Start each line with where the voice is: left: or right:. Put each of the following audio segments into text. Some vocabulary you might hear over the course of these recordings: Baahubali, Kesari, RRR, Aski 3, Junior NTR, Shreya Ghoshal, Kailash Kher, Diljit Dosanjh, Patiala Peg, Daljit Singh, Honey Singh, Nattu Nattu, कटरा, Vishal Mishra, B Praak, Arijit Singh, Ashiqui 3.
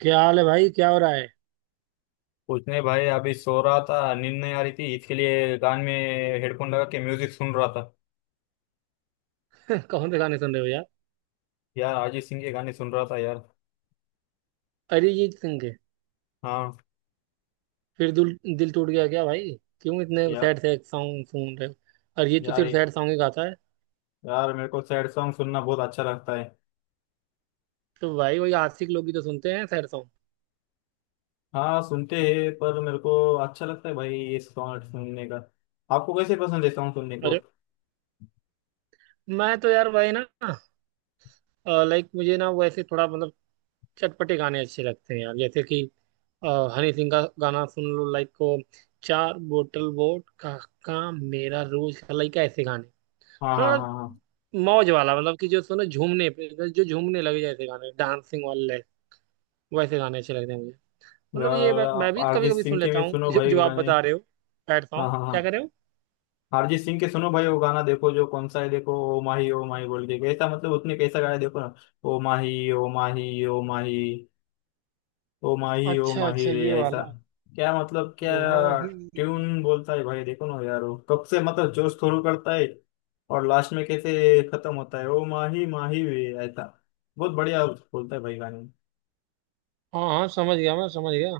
right: क्या हाल है भाई? क्या हो रहा है?
left: कुछ नहीं भाई, अभी सो रहा था। नींद नहीं आ रही थी, इसके लिए कान में हेडफोन लगा के म्यूजिक सुन रहा था।
right: कौन से गाने सुन रहे हो यार?
left: यार अरिजीत सिंह के गाने सुन रहा था यार।
right: अरिजीत सिंह के।
left: हाँ।
right: फिर दिल दिल टूट गया क्या भाई? क्यों इतने
left: यार
right: सैड सैड सॉन्ग सुन रहे हो? और ये तो
left: यार
right: सिर्फ सैड सॉन्ग ही गाता है।
left: यार मेरे को सैड सॉन्ग सुनना बहुत अच्छा लगता है।
right: तो भाई वही आशिक लोग ही तो सुनते हैं सैड सॉन्ग।
left: हाँ सुनते हैं, पर मेरे को अच्छा लगता है भाई ये सॉन्ग सुनने का। आपको कैसे पसंद है सॉन्ग सुनने को?
right: अरे, मैं तो यार भाई ना, लाइक मुझे ना वैसे थोड़ा मतलब चटपटे गाने अच्छे लगते हैं यार, जैसे कि अ, हनी सिंह का गाना सुन लो, लाइक को चार बोतल वोट का काम मेरा रोज का, लाइक ऐसे गाने।
left: हाँ हाँ
right: हाँ,
left: हाँ हाँ।
right: मौज वाला, मतलब कि जो सुनो झूमने पे, जो झूमने लगे, जैसे गाने डांसिंग वाले, वैसे गाने अच्छे लगते हैं मुझे। मतलब ये
left: यार
right: मैं
left: आप
right: भी कभी
left: अरिजीत
right: कभी
left: सिंह
right: सुन
left: के
right: लेता
left: भी
right: हूँ
left: सुनो
right: जो
left: भाई
right: आप
left: गाने।
right: बता रहे हो। सैड
left: हाँ
right: सॉन्ग
left: हाँ
right: क्या कर
left: हाँ।
right: रहे हो?
left: अरिजीत सिंह के सुनो भाई, वो गाना देखो जो कौन सा है, देखो, ओ माही बोल के, कैसा मतलब उसने कैसा गाया देखो ना। ओ माही ओ माही ओ माही, ओ माही ओ
right: अच्छा
left: माही
right: अच्छा,
left: रे,
right: ये
left: ऐसा
right: वाला
left: क्या मतलब क्या
right: घुमा ही।
left: ट्यून बोलता है भाई। देखो ना यार, वो कब से मतलब जोश शुरू करता है, और लास्ट में कैसे खत्म होता है। ओ माही माही रे, ऐसा बहुत बढ़िया बोलता है भाई गाने।
right: हाँ हाँ, समझ गया, मैं समझ गया।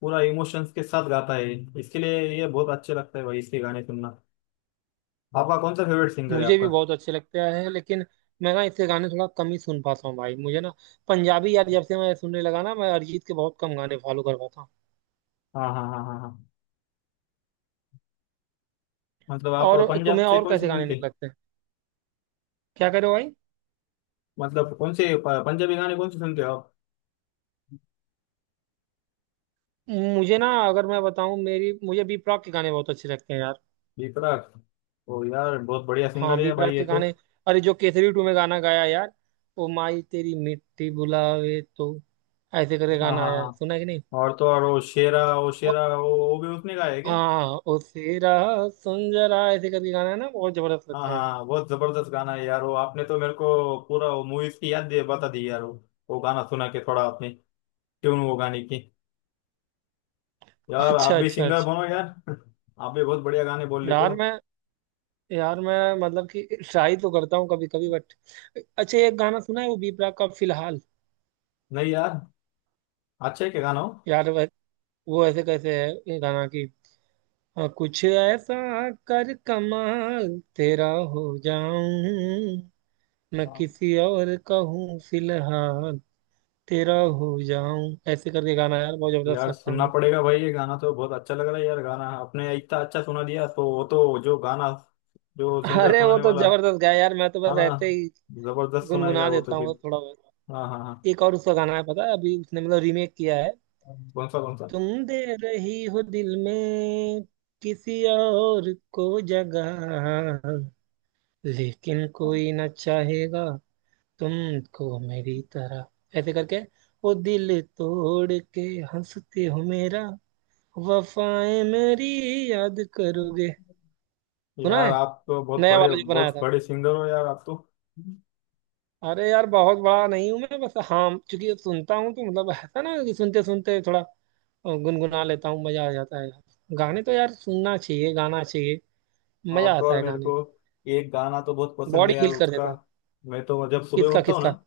left: पूरा इमोशंस के साथ गाता है। इसके लिए ये बहुत अच्छे लगता है भाई, इसके गाने सुनना। आपका कौन सा फेवरेट सिंगर है
right: मुझे भी
left: आपका?
right: बहुत अच्छे लगते हैं, लेकिन मैं ना इससे गाने थोड़ा कम ही सुन पाता हूँ भाई। मुझे ना पंजाबी यार जब से मैं सुनने लगा ना, मैं अरिजीत के बहुत कम गाने फॉलो कर पाता हूँ।
left: हाँ हाँ हाँ हाँ हाँ। मतलब आप
right: और
left: पंजाब
right: तुम्हें
left: से
right: और
left: कौन से
right: कैसे गाने
left: सुनते,
right: निकलते हैं? क्या करे भाई।
left: मतलब कौन से पंजाबी गाने कौन से सुनते हो आप?
right: मुझे ना, अगर मैं बताऊं, मेरी, मुझे बी प्राक के गाने बहुत अच्छे लगते हैं यार।
left: विपराग। ओ यार, बहुत बढ़िया सिंगर
right: हाँ, बी
left: है भाई
right: प्राक
left: ये
right: के
left: तो।
right: गाने। अरे, जो केसरी टू में गाना गाया यार, ओ माई तेरी मिट्टी बुलावे तो, ऐसे करके
left: हाँ
right: गाना
left: हाँ
right: आया है,
left: हाँ।
right: सुना है कि नहीं?
left: और तो और वो शेरा, वो
right: अ-
left: शेरा, वो भी उसने गाया है क्या?
right: हाँ, ओ सेरा, सुन जरा, ऐसे करके गाना है ना, बहुत जबरदस्त
left: हाँ
right: लगता है
left: हाँ
right: मुझे।
left: हाँ, बहुत जबरदस्त गाना है यार वो। आपने तो मेरे को पूरा वो मूवीज की याद दे बता दी यार वो गाना सुना के थोड़ा आपने, ट्यून वो गाने की। यार आप
right: अच्छा
left: भी
right: अच्छा
left: सिंगर
right: अच्छा।
left: बनो यार। आप भी बहुत बढ़िया गाने बोल लेते
right: यार
left: हो।
right: मैं यार मैं मतलब कि ट्राई तो करता हूँ कभी कभी, बट अच्छा, एक गाना सुना है वो बी प्राक का फिलहाल।
left: नहीं यार, अच्छा है क्या गाना?
right: यार वो ऐसे कैसे है ये गाना की, हाँ कुछ ऐसा, कर कमाल तेरा, हो जाऊं, मैं
left: हो
right: किसी और का हूँ फिलहाल, तेरा हो जाऊं, ऐसे करके गाना यार बहुत जबरदस्त
left: यार,
right: लगता है
left: सुनना
right: मुझे।
left: पड़ेगा भाई ये गाना, तो बहुत अच्छा लग रहा है यार गाना, आपने इतना अच्छा सुना दिया, तो वो तो जो गाना, जो सिंगर
right: अरे वो
left: सुनाने
right: तो
left: वाला।
right: जबरदस्त गाया यार, मैं तो
left: हाँ
right: बस
left: ना,
right: ऐसे ही
left: जबरदस्त सुनाएगा
right: गुनगुना
left: वो तो
right: देता हूँ
left: फिर।
right: थोड़ा बहुत।
left: हाँ हाँ हाँ।
right: एक और उसका गाना है, पता है, अभी उसने मतलब रीमेक किया है।
left: कौन सा कौन सा?
right: तुम दे रही हो दिल में किसी और को जगह, लेकिन कोई न चाहेगा तुमको मेरी तरह, ऐसे करके, वो दिल तोड़ के हंसते हो मेरा, वफाएं मेरी याद करोगे, सुना
left: यार
right: है,
left: आप तो
right: नया वाला जो बनाया
left: बहुत
right: था।
left: बड़े सिंगर हो यार आप
right: अरे यार बहुत बड़ा नहीं हूँ मैं, बस हाँ चूंकि सुनता हूँ तो, मतलब ऐसा ना कि सुनते सुनते थोड़ा गुनगुना
left: तो।
right: लेता हूँ, मजा आ जाता है यार। गाने तो यार सुनना चाहिए, गाना चाहिए, मजा
left: और तो
right: आता
left: और
right: है
left: मेरे
right: गाने
left: को
right: से,
left: एक गाना तो बहुत पसंद
right: बॉडी
left: है यार
right: हील कर
left: उसका।
right: देता है।
left: मैं तो जब सुबह
right: किसका
left: उठता हूँ
right: किसका?
left: ना,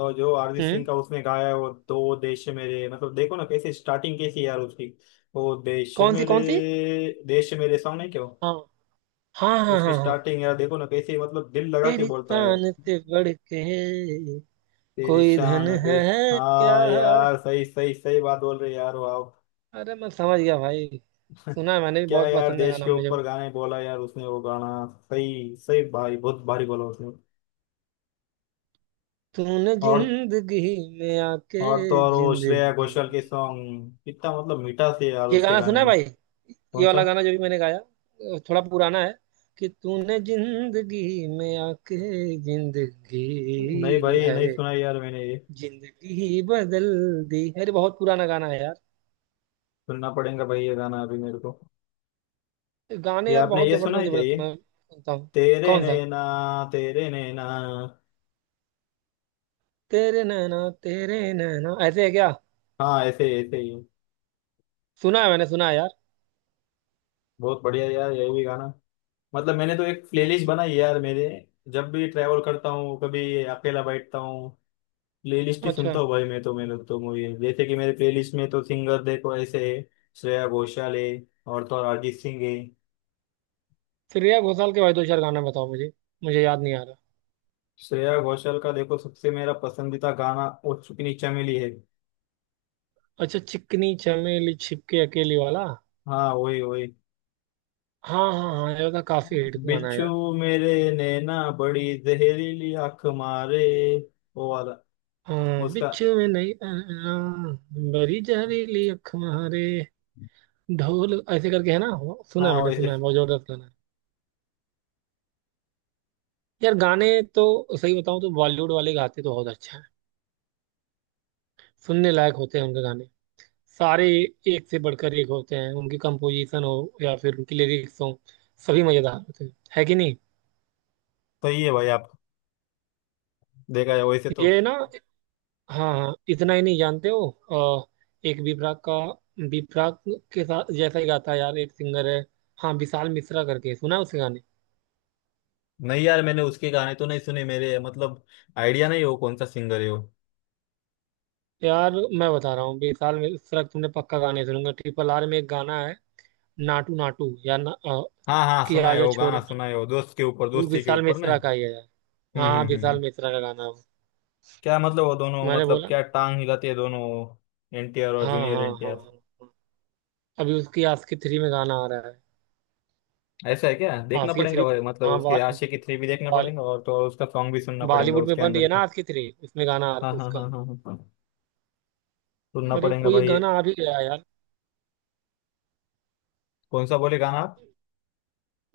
left: और जो अरिजीत सिंह
right: हम्म।
left: का उसने गाया है, वो दो देश मेरे, मतलब देखो ना कैसे स्टार्टिंग कैसी है यार उसकी। वो देश
right: कौन सी
left: मेरे,
right: कौन सी?
left: देश मेरे सॉन्ग है क्यों।
right: हाँ हाँ हाँ
left: उसकी
right: हाँ हाँ।
left: स्टार्टिंग यार देखो ना, कैसे मतलब दिल लगा के
right: तेरी
left: बोलता है।
right: तान से बढ़ के
left: तेरी
right: कोई धन
left: शान पे।
right: है क्या।
left: हाँ यार, सही सही सही बात बोल रहे यार, वाह।
right: अरे मैं समझ गया भाई। सुना है मैंने भी,
left: क्या
right: बहुत
left: यार,
right: पसंद है
left: देश
right: गाना
left: के
right: मुझे
left: ऊपर
right: वो।
left: गाने बोला यार उसने वो गाना। सही सही, भारी बहुत भारी बोला उसने।
right: तूने
left: और
right: जिंदगी में आके,
left: और तो और वो श्रेया
right: जिंदगी,
left: घोषाल के सॉन्ग कितना मतलब मीठा से यार
right: ये
left: उसके
right: गाना
left: गाने
right: सुना है
left: में।
right: भाई? ये
left: कौन सा?
right: वाला गाना जो भी मैंने गाया, थोड़ा पुराना है, कि तूने जिंदगी में आके, जिंदगी
left: नहीं भाई, नहीं
right: है,
left: सुना यार मैंने ये।
right: जिंदगी ही बदल दी, अरे बहुत पुराना गाना है यार।
left: सुनना पड़ेगा भाई ये गाना अभी मेरे को।
right: गाने
left: ये
right: यार
left: आपने
right: बहुत
left: ये सुना
right: जबरदस्त
left: है क्या
right: जबरदस्त,
left: ये?
right: मैं सुनता हूँ।
left: तेरे
right: कौन सा?
left: नैना, तेरे नैना।
right: तेरे नैना, तेरे नैना, ऐसे है क्या?
left: हाँ ऐसे ही ऐसे ही।
right: सुना है, मैंने सुना है यार।
left: बहुत बढ़िया यार ये भी गाना। मतलब मैंने तो एक प्लेलिस्ट बनाई है यार मेरे। जब भी ट्रैवल करता हूँ कभी अकेला बैठता हूँ, प्लेलिस्ट ही
right: अच्छा,
left: सुनता हूँ भाई मैं तो। मेरे तो मूवी जैसे कि मेरे प्लेलिस्ट में तो सिंगर देखो ऐसे है। श्रेया घोषाल है, और तो और अरिजीत सिंह है।
right: श्रेया घोषाल के भाई दो चार गाना बताओ मुझे, मुझे याद नहीं आ रहा।
left: श्रेया घोषाल का देखो सबसे मेरा पसंदीदा गाना, ओ चुप नीचा मिली है।
right: अच्छा, चिकनी चमेली छिपके अकेली वाला।
left: हाँ वही वही।
right: हाँ हाँ हाँ, ये तो काफी हिट गाना है
left: बिच्छू
right: यार।
left: मेरे, नैना बड़ी जहरीली आंख मारे, वो वाला,
right: हाँ
left: उसका।
right: बिच्छू में नहीं बड़ी जहरीली अख मारे, ढोल, ऐसे करके है ना, वो सुना है,
left: हाँ
right: मैंने सुना
left: वैसे।
right: है, बहुत जबरदस्त गाना है यार। गाने तो, सही बताऊं तो बॉलीवुड वाले गाते तो बहुत अच्छा है, सुनने लायक होते हैं उनके गाने सारे, एक से बढ़कर एक होते हैं, उनकी कंपोजिशन हो या फिर उनकी लिरिक्स हो, सभी मजेदार होते हैं, है कि नहीं?
left: सही है भाई आप, देखा है वैसे तो।
right: ये ना, हाँ हाँ, इतना ही नहीं जानते हो, अ, एक विपरा का, विपरा के साथ जैसा ही गाता है यार एक सिंगर है। हाँ विशाल मिश्रा करके, सुना है उसके गाने?
left: नहीं यार, मैंने उसके गाने तो नहीं सुने मेरे, मतलब आइडिया नहीं हो कौन सा सिंगर है वो।
right: यार मैं बता रहा हूँ विशाल मिश्रा के तुमने पक्का गाने सुनूंगा, ट्रिपल आर में एक गाना है नाटू नाटू या
left: हाँ हाँ
right: कि
left: सुना है
right: आजा
left: वो
right: छोरे,
left: गाना, सुना है वो दोस्त के ऊपर
right: वो
left: दोस्ती के
right: विशाल
left: ऊपर ने।
right: मिश्रा का ही है यार।
left: हम्म
right: हाँ
left: हम्म हम्म हम्म।
right: विशाल मिश्रा का गाना है वो।
left: क्या मतलब वो दोनों
right: मैंने
left: मतलब
right: बोला
left: क्या
right: ना,
left: टांग हिलाते हैं दोनों, एनटीआर और
right: हाँ
left: जूनियर
right: हाँ हाँ
left: एनटीआर?
right: हाँ। अभी उसकी आस्की थ्री में गाना आ रहा है।
left: ऐसा है क्या? देखना
right: आस्की
left: पड़ेगा
right: थ्री,
left: भाई, मतलब
right: हाँ
left: उसके
right: बा,
left: आशिकी 3 भी देखना
right: बा,
left: पड़ेगा, और तो और उसका सॉन्ग भी सुनना पड़ेगा
right: बॉलीवुड में
left: उसके
right: बन रही
left: अंदर
right: है ना
left: का।
right: आस्की थ्री, उसमें गाना आ रहा
left: हाँ
right: है
left: हाँ हाँ
right: उसका।
left: हाँ हाँ हाँ। सुनना
right: अरे
left: पड़ेगा
right: कोई एक
left: भाई।
right: गाना आ भी गया यार
left: कौन सा बोले गाना आप?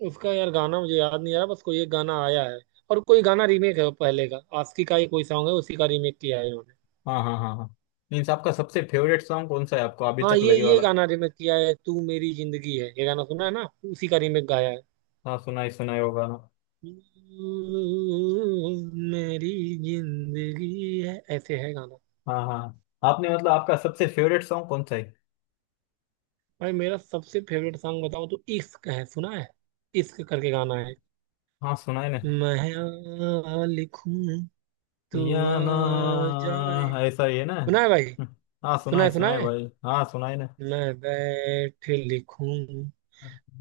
right: उसका, यार गाना मुझे याद नहीं आ रहा, बस कोई एक गाना आया है, और कोई गाना रीमेक है वो, पहले का आस्की का ही कोई सॉन्ग है, उसी का रीमेक किया है इन्होंने।
left: हाँ हाँ हाँ हाँ। मीन्स आपका सबसे फेवरेट सॉन्ग कौन सा है आपको अभी
right: हाँ,
left: तक
right: ये
left: लगे
right: ये
left: वाला?
right: गाना रीमेक किया है, तू मेरी जिंदगी है, ये गाना सुना है ना, उसी का रीमेक गाया है।
left: हाँ सुना ही होगा ना।
right: तू मेरी जिंदगी है, ऐसे है गाना।
left: हाँ हाँ। आपने मतलब आपका सबसे फेवरेट सॉन्ग कौन सा है?
right: भाई मेरा सबसे फेवरेट सॉन्ग बताओ तो, इश्क है सुना है, इश्क करके गाना है,
left: हाँ सुना है ना।
right: मैं आ लिखूं तू
left: या
right: आ
left: ना
right: जाए,
left: ऐसा ही है ना।
right: सुना है भाई,
left: हाँ
right: सुना है सुना
left: सुना है
right: है,
left: भाई, हाँ सुना है ना।
right: मैं बैठ लिखूं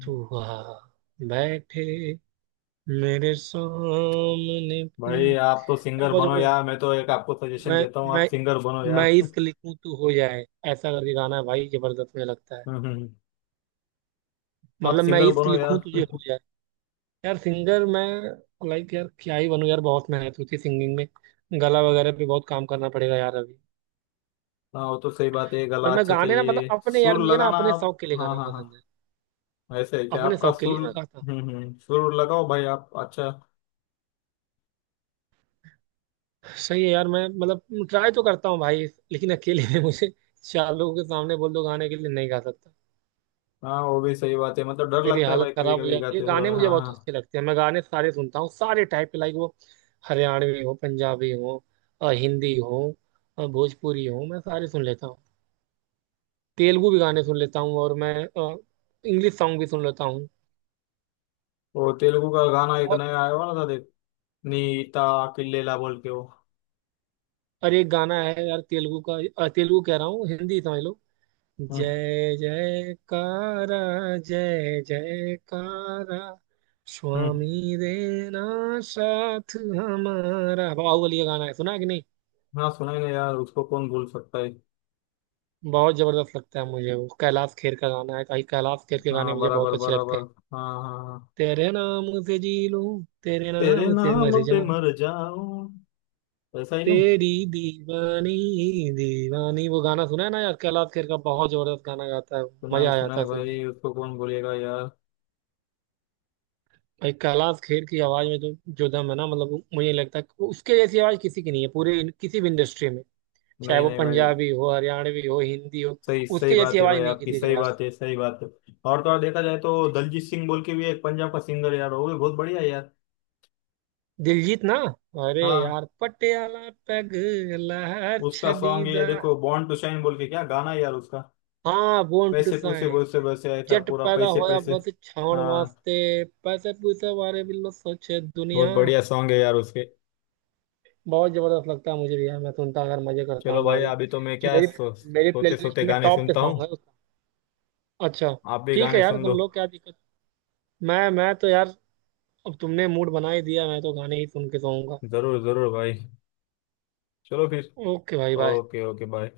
right: तू आ बैठे मेरे सामने पे
left: भाई आप तो
right: यार,
left: सिंगर
right: बहुत
left: बनो
right: जबरदस्त।
left: यार, मैं तो एक आपको सजेशन
right: मैं
left: देता हूँ, आप
right: मैं
left: सिंगर बनो
right: मैं
left: यार।
right: इश्क लिखूं तू हो जाए, ऐसा करके गाना है भाई, जबरदस्त मुझे लगता है,
left: हम्म हम्म। आप
right: मतलब मैं
left: सिंगर
right: इश्क
left: बनो
right: लिखूं तुझे
left: यार।
right: हो जाए। यार सिंगर मैं लाइक यार क्या ही बनूं यार, बहुत मेहनत होती है सिंगिंग में, गला वगैरह पे बहुत काम करना पड़ेगा यार अभी।
left: हाँ वो तो सही बात है, गला
right: पर मैं
left: अच्छा
right: गाने ना मतलब
left: चाहिए,
right: अपने, यार
left: सुर
right: मुझे ना
left: लगाना
right: अपने
left: आप।
right: शौक के लिए
left: हाँ
right: गाना
left: हाँ
right: पसंद
left: हाँ।
right: है,
left: ऐसे है क्या
right: अपने
left: आपका
right: शौक के
left: सुर?
right: लिए मैं गाता हूँ।
left: हम्म, सुर लगाओ भाई आप अच्छा।
right: सही है यार, मैं मतलब ट्राई तो करता हूँ भाई, लेकिन अकेले में मुझे, चार लोगों के सामने बोल दो गाने के लिए नहीं गा सकता,
left: हाँ वो भी सही बात है, मतलब डर
right: मेरी
left: लगता है
right: हालत
left: भाई कभी
right: खराब हो
left: कभी
right: जाती है।
left: गाते
right: गाने
left: समय।
right: मुझे
left: हाँ
right: बहुत
left: हाँ।
right: अच्छे लगते हैं, मैं गाने सारे सुनता हूँ, सारे टाइप के, लाइक वो, हरियाणवी हो, पंजाबी हो, हिंदी हो, भोजपुरी हो, मैं सारे सुन लेता हूँ, तेलुगु भी गाने सुन लेता हूँ और मैं इंग्लिश सॉन्ग भी सुन लेता हूँ।
left: वो तेलुगु का गाना एक
right: बहुत।
left: नया आया हुआ ना था देख, नीता किल्लेला बोल के वो।
right: और एक गाना है यार तेलुगु का, तेलुगु कह रहा हूँ हिंदी समझ लो,
left: हम्म
right: जय जयकारा, जय जयकारा,
left: हम्म।
right: स्वामी देना साथ हमारा, बाहुबली का गाना है, सुना है कि नहीं?
left: हाँ सुना ही नहीं यार, उसको कौन भूल सकता है।
right: बहुत जबरदस्त लगता है मुझे वो, कैलाश खेर का गाना है कहीं, कैलाश खेर के गाने
left: हाँ
right: मुझे बहुत
left: बराबर
right: अच्छे लगते
left: बराबर।
right: हैं।
left: हाँ हाँ हाँ।
right: तेरे नाम से जी लूं, तेरे
left: तेरे
right: नाम से
left: नाम
right: मर
left: पे
right: जाऊं,
left: मर जाऊं, ऐसा ही ना।
right: तेरी दीवानी दीवानी, वो गाना सुना है ना यार, कैलाश खेर का, बहुत जबरदस्त गाना गाता है,
left: सुनाई
right: मजा आ जाता
left: सुनाई
right: है सुन के।
left: भाई, उसको कौन बोलेगा यार।
right: भाई कैलाश खेर की आवाज में तो जो दम है ना, मतलब मुझे लगता है कि उसके जैसी आवाज किसी की नहीं है पूरे किसी भी इंडस्ट्री में, चाहे
left: नहीं
right: वो
left: नहीं भाई,
right: पंजाबी हो हरियाणवी हो हिंदी हो,
left: सही सही
right: उसके जैसी
left: बात है
right: आवाज
left: भाई,
right: नहीं
left: आपकी
right: किसी के
left: सही बात
right: पास।
left: है, सही बात है। और तो और देखा जाए तो दलजीत सिंह बोल के भी एक पंजाब का सिंगर यार, वो भी बहुत बढ़िया है यार।
right: दिलजीत ना, अरे
left: हाँ।
right: यार पटियाला पैग, लहर
left: उसका
right: छड़ी
left: सॉन्ग ये
right: दा,
left: देखो, बॉर्न टू शाइन बोल के, क्या गाना है यार उसका।
right: हाँ बोन टू
left: पैसे पूसे
right: साइन,
left: बोसे वैसे, ऐसा
right: जट
left: पूरा
right: पैदा
left: पैसे
right: होया
left: पैसे।
right: बस छाउण
left: हाँ।
right: वास्ते, पैसे पूसे बारे भी लो सोचे दुनिया,
left: बहुत बढ़िया सॉन्ग है यार उसके।
right: बहुत जबरदस्त लगता है मुझे भी यार, मैं सुनता, अगर मजे करता
left: चलो
right: हूँ मैं
left: भाई,
right: भी।
left: अभी तो मैं क्या,
right: मेरी मेरी
left: सोते
right: प्लेलिस्ट
left: सोते
right: में
left: गाने
right: टॉप पे
left: सुनता
right: सॉन्ग है।
left: हूँ।
right: अच्छा।
left: आप भी
right: ठीक है
left: गाने
right: यार
left: सुन
right: तुम
left: लो।
right: लोग क्या दिक्कत। मैं तो यार, अब तुमने मूड बना ही दिया, मैं तो गाने ही सुन के सोऊंगा।
left: जरूर जरूर भाई। चलो फिर।
right: ओके भाई बाय।
left: Okay okay bye.